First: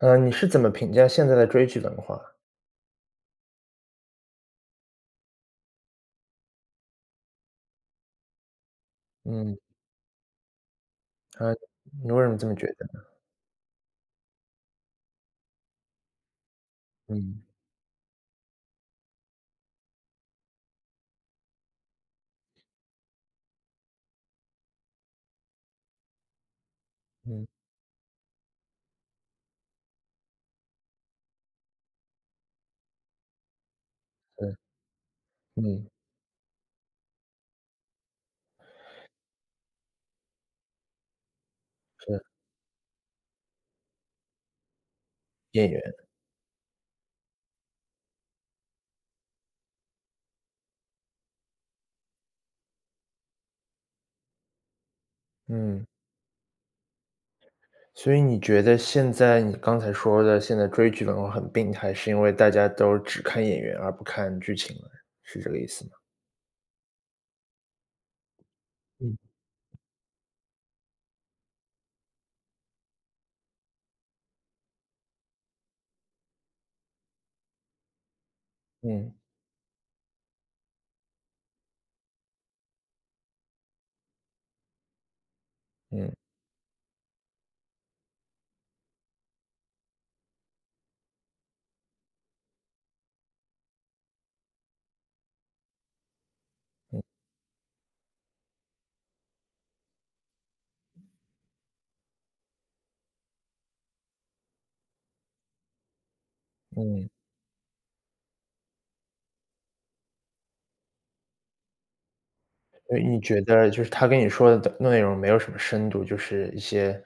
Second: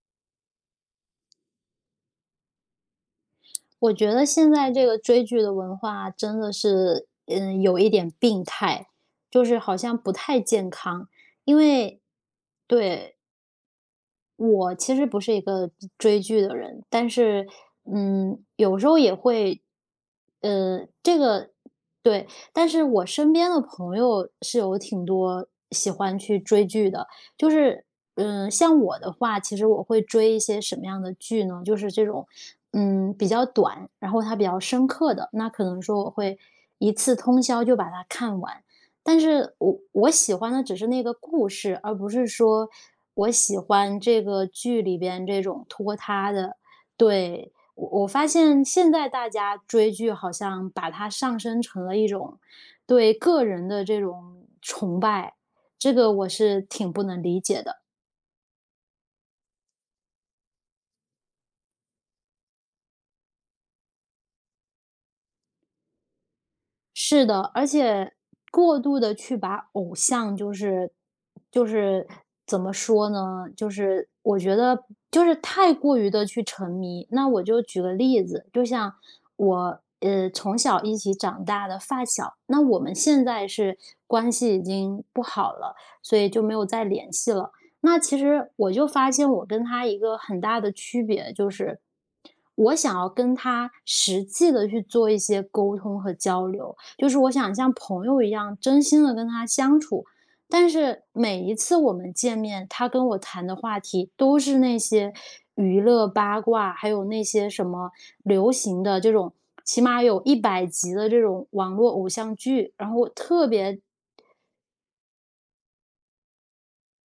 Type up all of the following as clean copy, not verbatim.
嗯，你是怎么评价现在的追剧文化？我觉得现在这个追剧的文化真的是，有一点病态，就嗯，是好像不太健康。啊，因为你为什么这么觉得？对，我其实不是一个追剧的人，但嗯，是，有时候也会，这个对，但是我身边的朋友是有挺多喜欢去追剧的，嗯，就是，像我的话，其实我会追一些什么样的剧呢？就是这种，比较短，然后它比嗯较深刻的，那可能嗯，说我会一次通宵就把它看完。但是我喜欢的只是那个故事，而不是，是说我喜欢这个剧里边这种演员，拖沓的。对，我发现现在大家追剧好像把它上升成了一种对个人的这种崇拜，嗯，这个我是挺不能理解的。所以你觉得现在你刚才说的现在追剧文化很病态，是因为大家都只看演员而不看剧情了，是这个意思吗？是的，而且过度的嗯，去把偶像就是就是怎么说呢，就是我觉得就是太过于的去沉迷。那我就举个例子，就像嗯，我，从小一起长大的发小，那我们现在是关系已经不好了，嗯，所以就没有再联系了。那其实我就发现我跟他一个很大的区别就是，我想要跟他实际的去做一些沟通和交流，嗯，就是我想像朋友一样，真心的跟他相处。但是每一次我们见面，他跟我谈的话题都是那些娱乐八卦，还有嗯，那些什么流行的这种，起码有100集的这种网络偶像剧。然后所以我你觉特得别就是他跟你说的内容没有什么深度，就是一些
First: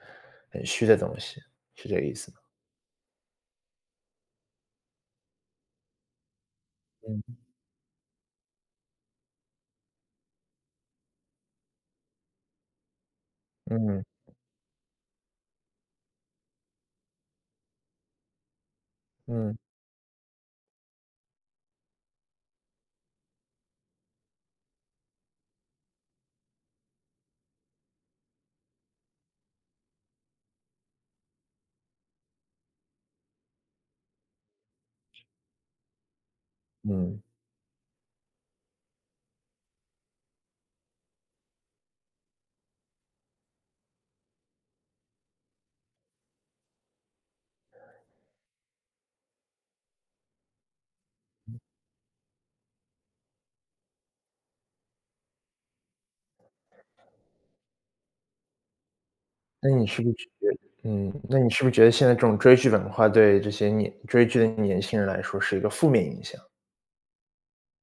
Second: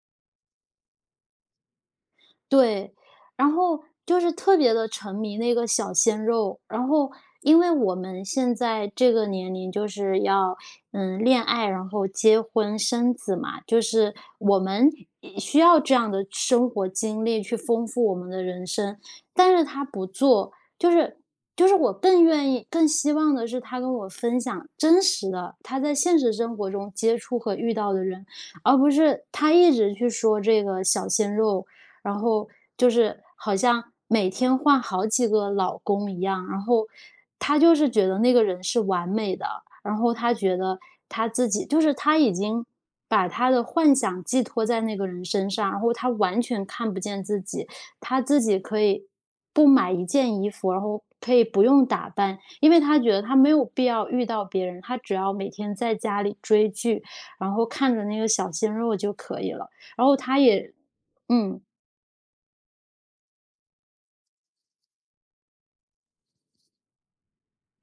很虚的东西，是这个意思吗？对，然后就是特别的沉迷那个小鲜肉，然后嗯，因为我们现在这个年龄就是要，恋爱，然后结婚生子嘛，就嗯，是我们也需要这样的生活经历去丰富我们的人生，但嗯，是他不做，就是我更愿意更希望的是他跟我分享真实的，他在现实生活中接触和遇到的人，而不是他一直去说这个小鲜肉，然后就是好像每天换好几个老公一样，然后嗯，她就是觉得那个人是完美的，然后她觉得她自己就是她已经把她的幻想寄托在那个人身上，然后她完全看不见自己，她自己可以不买一件衣服，然后可以不用打扮，因为她觉得她没有必要遇到别人，她只要每天在家里追剧，然后看着那个小鲜肉就可以了，那你是然不后是她也，那你嗯。是不是觉得现在这种追剧文化对这些年追剧的年轻人来说是一个负面影响？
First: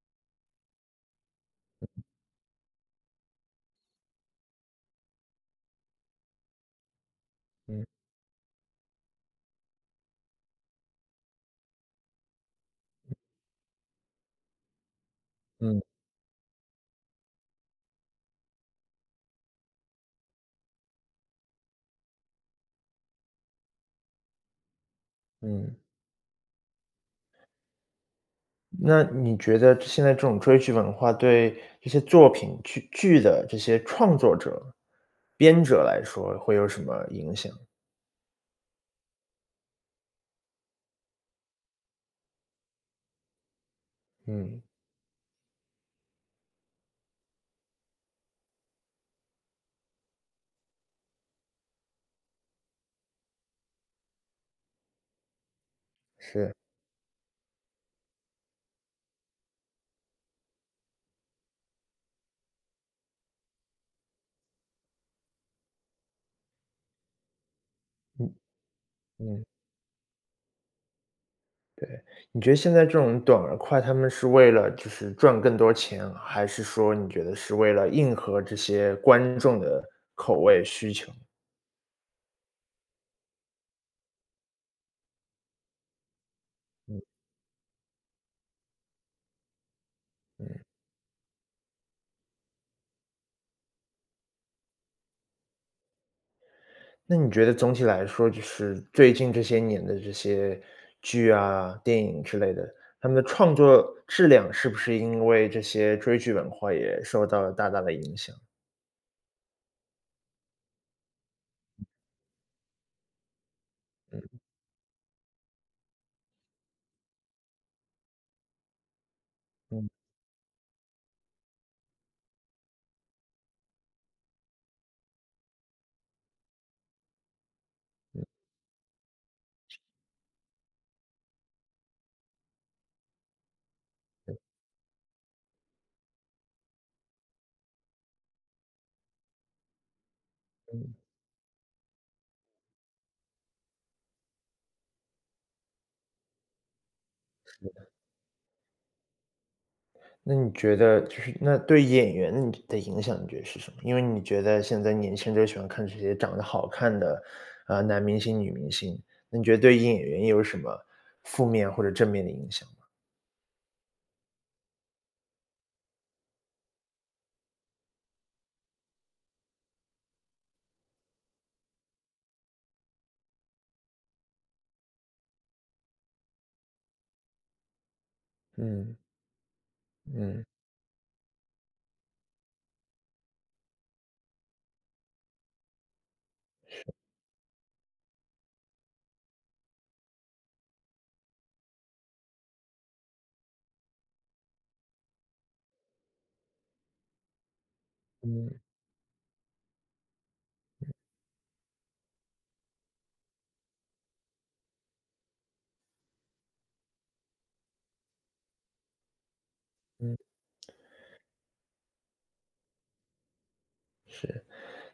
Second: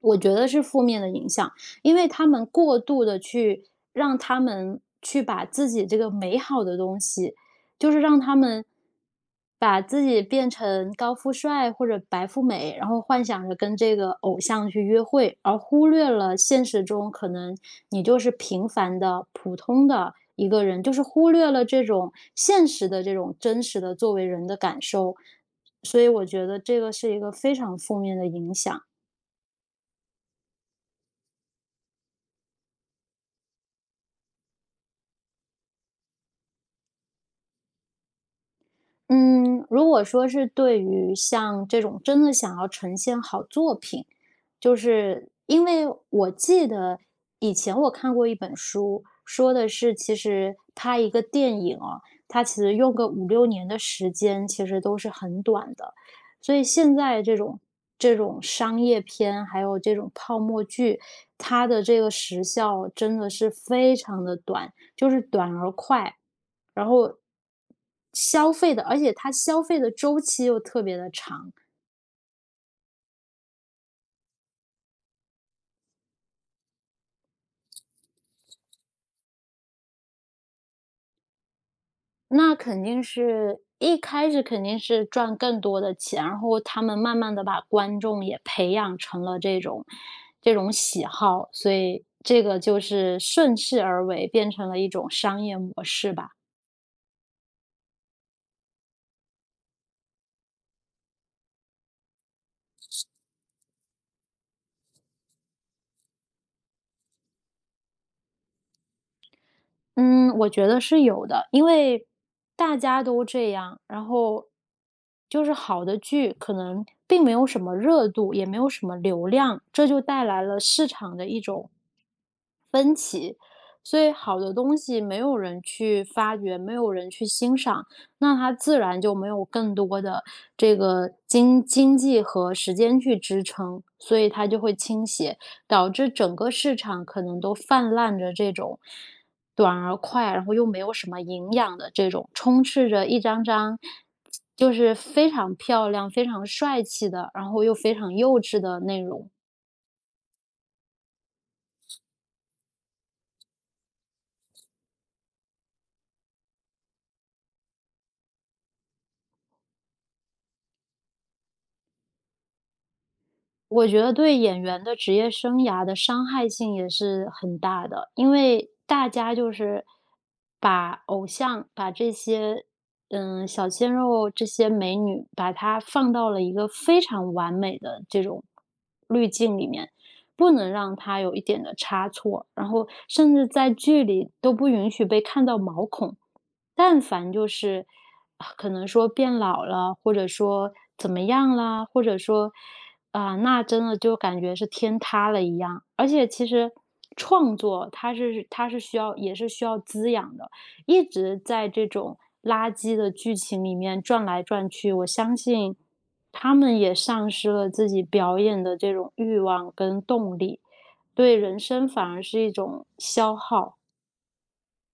我觉得是负面的影响，因为他们过度的去让他们去把自己这个美好的东西，嗯就是让他们把自己变成高富帅或者白富美，然后幻想着跟这个偶像去约会，而嗯忽略了现实中可能你就是平凡的、普通的一个人，就是忽略了这种现实的这种真实的作为人的感受，嗯，所以我觉得这个是一个非常负面的影响。那你觉得现在这种追剧文化对这些作品剧的这些创作者、编者来说会有什么影响？嗯，如果说是对于像这种真的想要呈现好作品，嗯，就是因为我记得以前我看过一本书，说的是其实拍一个电影哦，它其实用个5、6年的时间，其实都是很短的。所是，以现在这种商业片，还有这种泡沫剧，它的这个时效真的是非常的短，就是短而快，然后嗯消费的，而且它嗯，消费的周期又特别的长，你觉得现在这种短而快，他们是为了就是赚更多钱，还是说你觉得是为了迎合这些观众的口味需求？那肯定是一开始肯定是赚更多的钱，然后他们嗯慢慢的把观众也培养成了这种嗯喜好，所以这个就是顺势而为，变成了一种商业模式吧。那你觉得总体来说，就是最近这些年的这些剧啊、电影之类的，他们的创作质量是不是因为这些追剧文化也受到了大大的影响？嗯，我觉得是有的，因为大家都这样，然嗯后就是好的剧可能并没有什么热度，也没有什么流量，这嗯就带来了市场的一种所以好的东西没有人去发掘，没有人去欣赏，那它自然就没有更多的这个经济和时间去支撑，所以它就会倾斜，导致整个市场可能都泛滥着这种短而快，然后又没有嗯。什么营养的这种，充斥着一张张就是非常漂亮、非常帅气的，然后又非常幼稚的内容。那你觉得就是那对演员你的影响，你觉得是什么？因为你觉得现在年轻人都喜欢看这些长得好看的，啊、男明星、女明星，那你觉得对演员有什么负面或者正面的影响吗？我觉得对演员的职业生涯的伤害性也是很大的，因为大家就是把偶像、把这些小鲜肉、这些美女，把它放到了一个非常完美的这种嗯滤镜里面，嗯不能让它有一点的差错，然后甚至在剧里都不允许被看到毛孔。但凡就是啊可能说变老了，或者说怎么样啦，或者说啊，那真的就感觉是天塌了一样。而且其实创作嗯它是需要也是需要滋养的，一直在这种垃圾的剧情里面转来转去，我相信他们也丧失了自己表演的这种欲望跟嗯，动力，对人生反而是一种消耗。是。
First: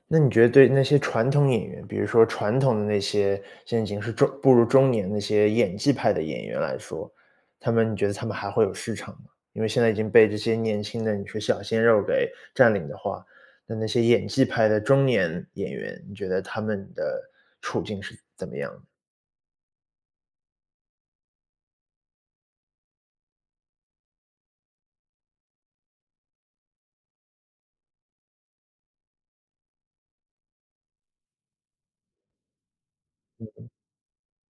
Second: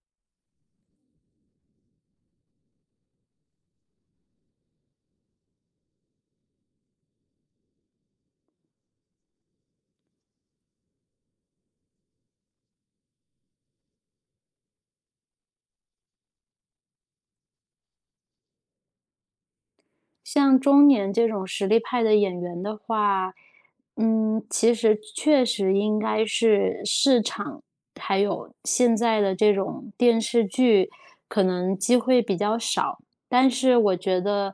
那你觉得对那些传统演员，比如说传统的那些现在已经是步入中年那些演技派的演员来说，他们你觉得他们还会有市场吗？因为现在已经被这些年轻的你说小鲜肉给占领的话，那那些演技派的中年演员，你觉得他们的处境是怎么样的？像中年这种实力派的演员的话，其实确实应该是市场，还有现在的这种电视剧，可能机会比较少。但是我觉得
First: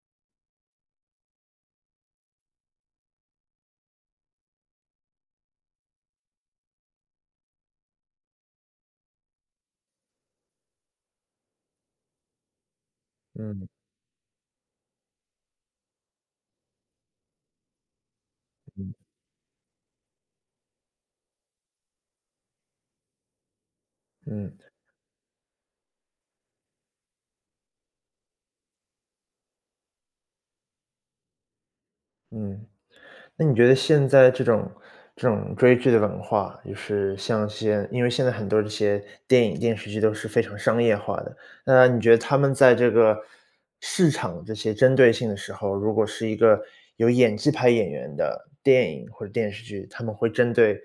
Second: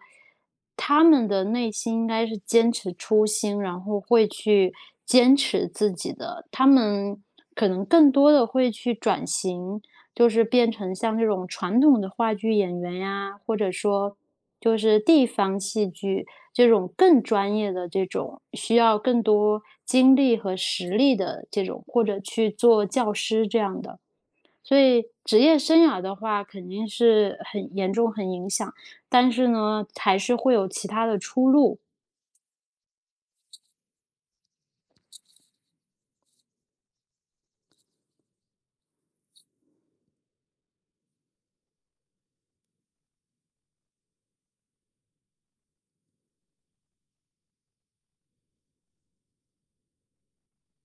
他们的内心应该是坚持初心，然后会去坚持自己的。他们可能更多的会去转型，就是变成像这种传统的话剧演员呀，或嗯者说就是地方戏剧这种更专业的这种，需嗯要更多精力和实力的这种，或者去做教师这样的。嗯所以职业生涯的话，肯定是很严重、很影响，但是呢，还是会有其他的出路。嗯。那你觉得现在这种这种追剧的文化，就是因为现在很多这些电影、电视剧都是非常商业化的，那你觉得他们在这个市场这些针对性的时候，如果是一个有演技派演员的电影或者电视剧，他们会针对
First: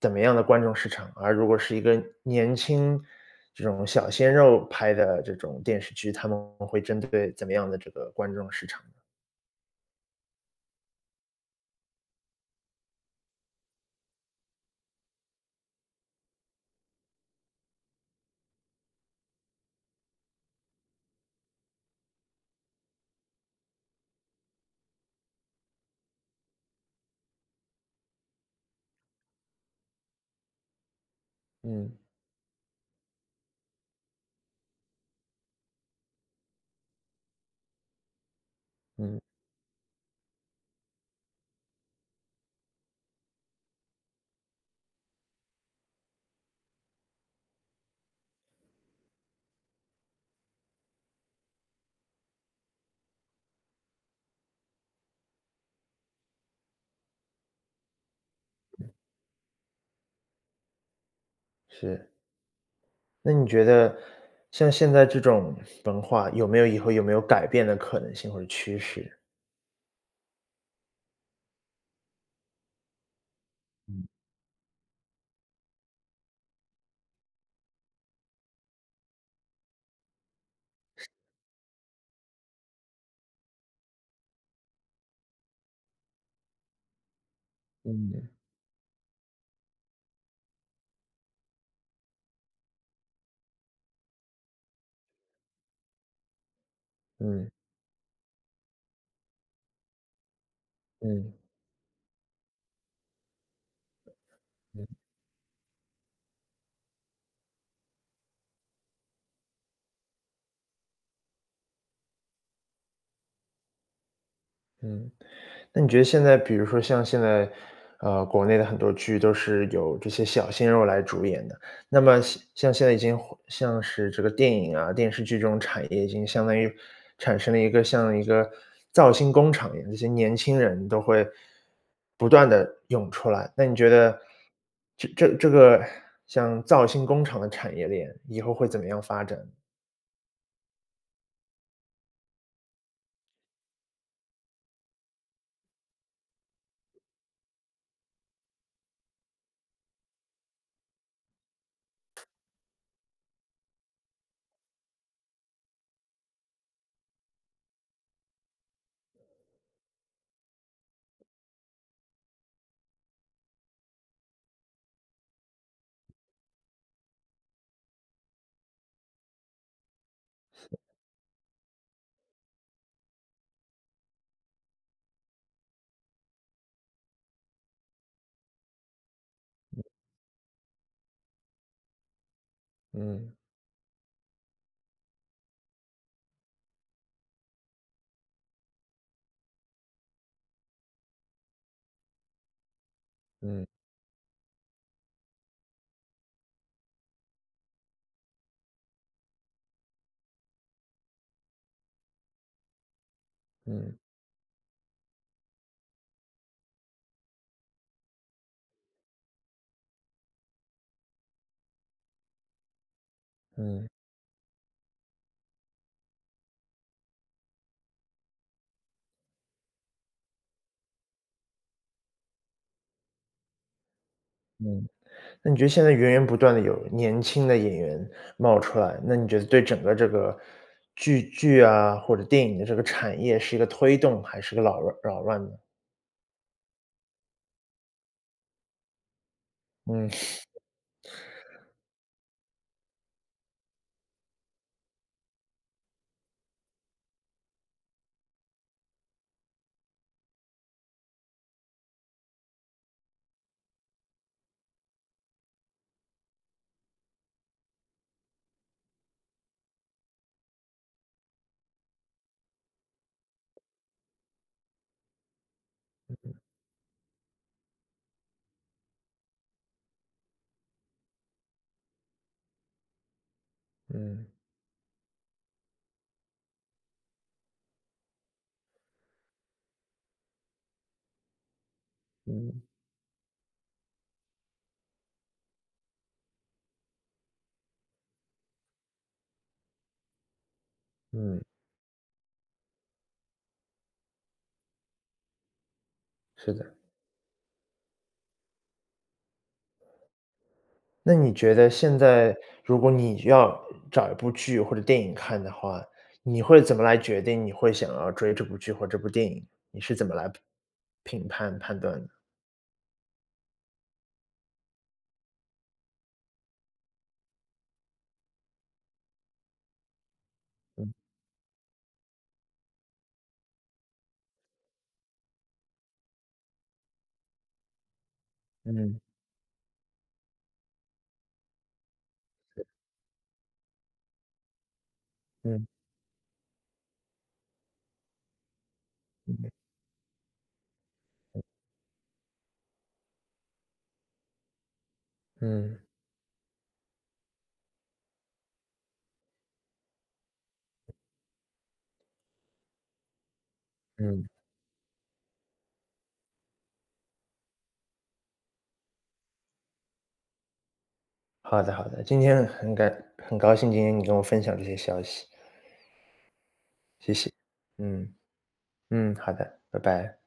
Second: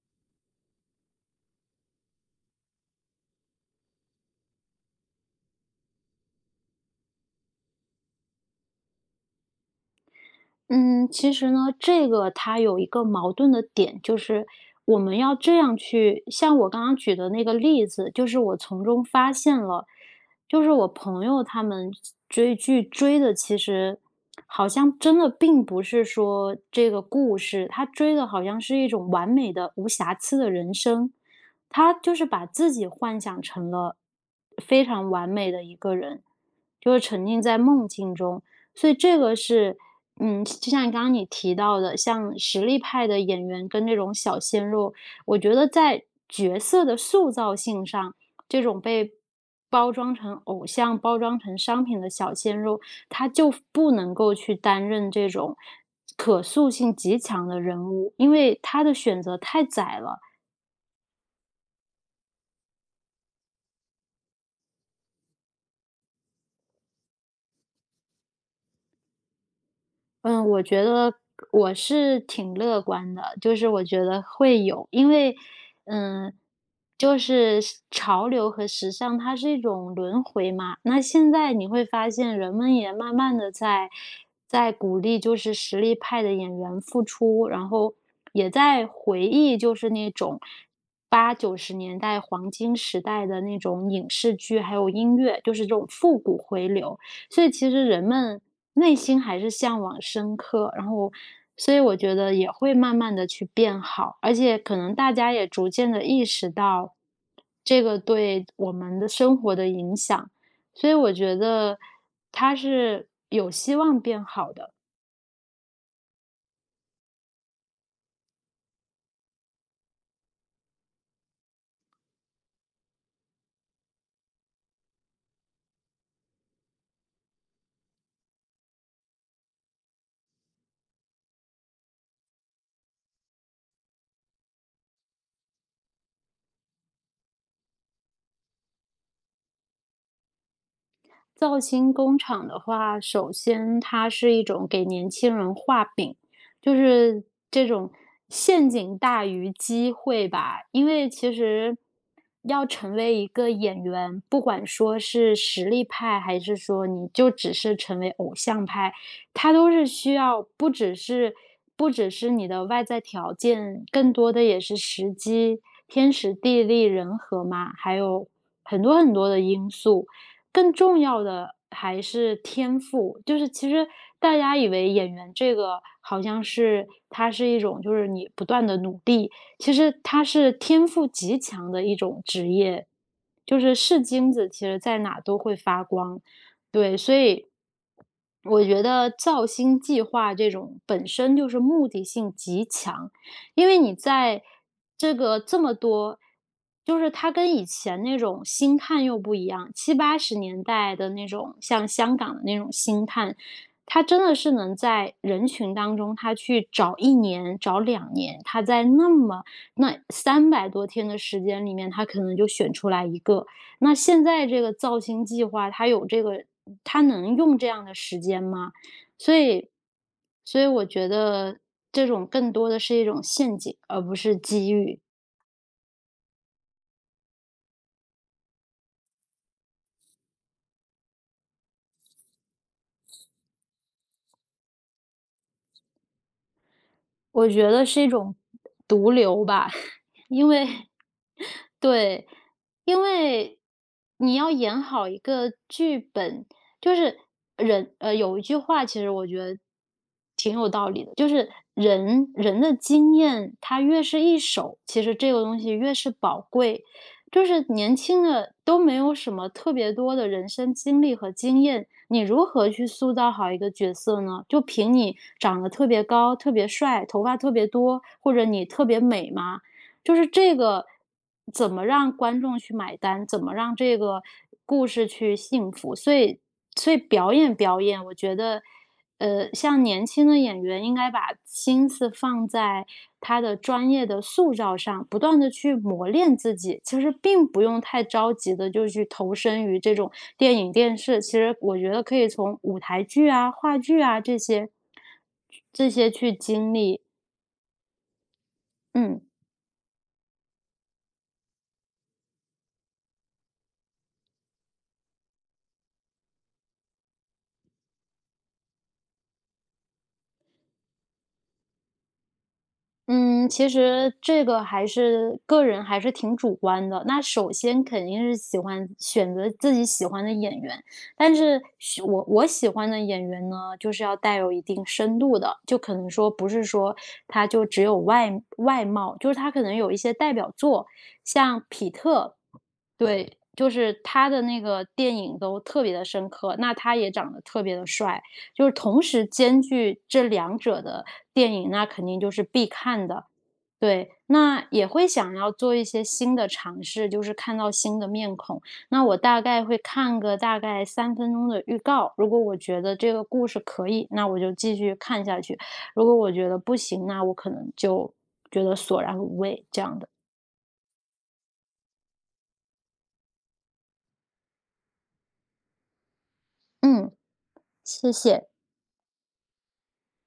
怎么样的观众市场？而如果是一个年轻这种小鲜肉拍的这种电视剧，他们会针对怎么样的这个观众市场呢？嗯，其实呢，这个它有一个矛盾的点，就是我们要这样去，像我刚刚举的那个例子，就是我从中发现了，就是我朋友他们追剧追的，其实好像真的并不是说这个故事，他追的好像是一种完美的、无瑕疵的人生，他嗯，就是把自己幻想成了非常完美的一个人，就是沉浸在梦境中，所以这嗯，个是。就像刚刚你提到的，像实力派的演员跟这种小鲜肉，我觉得在角色的塑造性上，这种被包装成偶像、包装成商品的小鲜肉，他就不能够去担任这种可塑性极强的人物，因为他的选择太窄了。是。那你觉得像现在这种文化，以后有没有改变的可能性或者趋势？嗯，我觉得我是挺乐观的，就是我觉得会有，因为，嗯，就是时潮流和时尚，它是一种轮回嘛。那现在你会发现，人们也慢慢的在鼓励，就是实力派的演员复出，然后嗯，也在回忆，就是那种80、90年代黄金时代的那种影视剧，还有音乐，就是这种复古回流。所以嗯，其实人们内心还是向往深刻，然后嗯，所以我觉得也会慢慢的去变好，而且可嗯，能大家也逐渐的意识到这个对我们的生活的影响，所以我觉得它是有希望变好的。嗯。那你觉得现在比如说像现在，呃，国内的很多剧都是由这些小鲜肉来主演的，那么像现在已经像是这个电影啊、电视剧这种产业已经相当于产生了一个像一个造星工厂一样，这些年轻人都会不断的涌出来。那你觉得这个像造星工厂的产业链以后会怎么样发展？造星工厂的话，首先它是一种给年轻人画饼，就是这种陷阱大于机会吧。因为其实要成为一个演员，不管说是实力派，还是说你就只是成为偶像派，它都是需要不只是你的外在条件，更多的也是时机、天时地利人和嘛，还有很多很多的因素。更重要的还是天赋，就是其实大家以为演员这个好像是它是一种就是你不断的努力，其实它是天赋极强的一种职业，嗯，就是是金子，其实在哪都会发光。对，所以我觉得造星计划这种本身就是目的性极强，嗯，因为你在这个这么多，就是它跟以前那种星探又不一样，70、80年代的那种像香港的那种星探，嗯，他真的是能在人群当中，他去找一年、找两年，他在那么那300多天的时间里面，他可能就选出来一个。嗯，那现在这个造星计划，它有这个，它能用这样的时间吗？所以，所以我觉得这种更多的是一种陷阱，而不是机嗯。遇。那你觉得现在源源不断的有年轻的演员冒出来，那你觉得对整个这个剧啊，或者电影的这个产业是一个推动还是个扰乱呢？我觉得是一种毒瘤吧，嗯，因为对，因为你要演好一个剧本，就是有一句话，其实我觉得挺有道理的，就是人人的经验，它越是一手，其实这个东西越是宝贵。就是年轻的都没有什么特别多的人生经历和经验，你如何去塑造好一个角色呢？就凭你长得特别高、特别帅、头发特别多，或者你特别美吗？就是这个，怎么让观众去买单？怎么让这个嗯，故事去幸福？所以，所以表演表演，我觉得像年轻的演员应该把心思放嗯，在他的专业的塑造上，不断的去磨练自己。其实并不用太着急的，就去投身于这种电影、电视，其嗯，实我觉得可以从舞台剧啊、话剧啊这些去是经的。历，嗯。那你觉得现在如果你要找一部剧或者电影看的话，你会怎么来决定你会想要追这部剧或这部电影？你是怎么来判断的？嗯，其实这个还是个人还是挺主观的。那首先肯定是喜欢选择自己喜欢的演员，但是我喜欢的演员呢，就是要带有一定深度的，就可能说不是说他就只有外嗯，貌，就是他可能有一些代表作，像皮特，对，就是他的那个电影都嗯，特别的深刻，那他也长得特别的帅，就是同时嗯，兼具这两者的电影，那肯定就是必看的。对，那也会想要做嗯，一些新的尝试，就是看到新的面孔。那我大概会看个大概3分钟的预告，如果我觉得这个故事可以，那嗯。我就继续看下去，如果我觉得不行，那我可能就觉得索然无味这样的。好的好的，今天很高兴今天你跟我分享这些消息，嗯，谢谢。谢嗯，谢。嗯，好的，拜拜。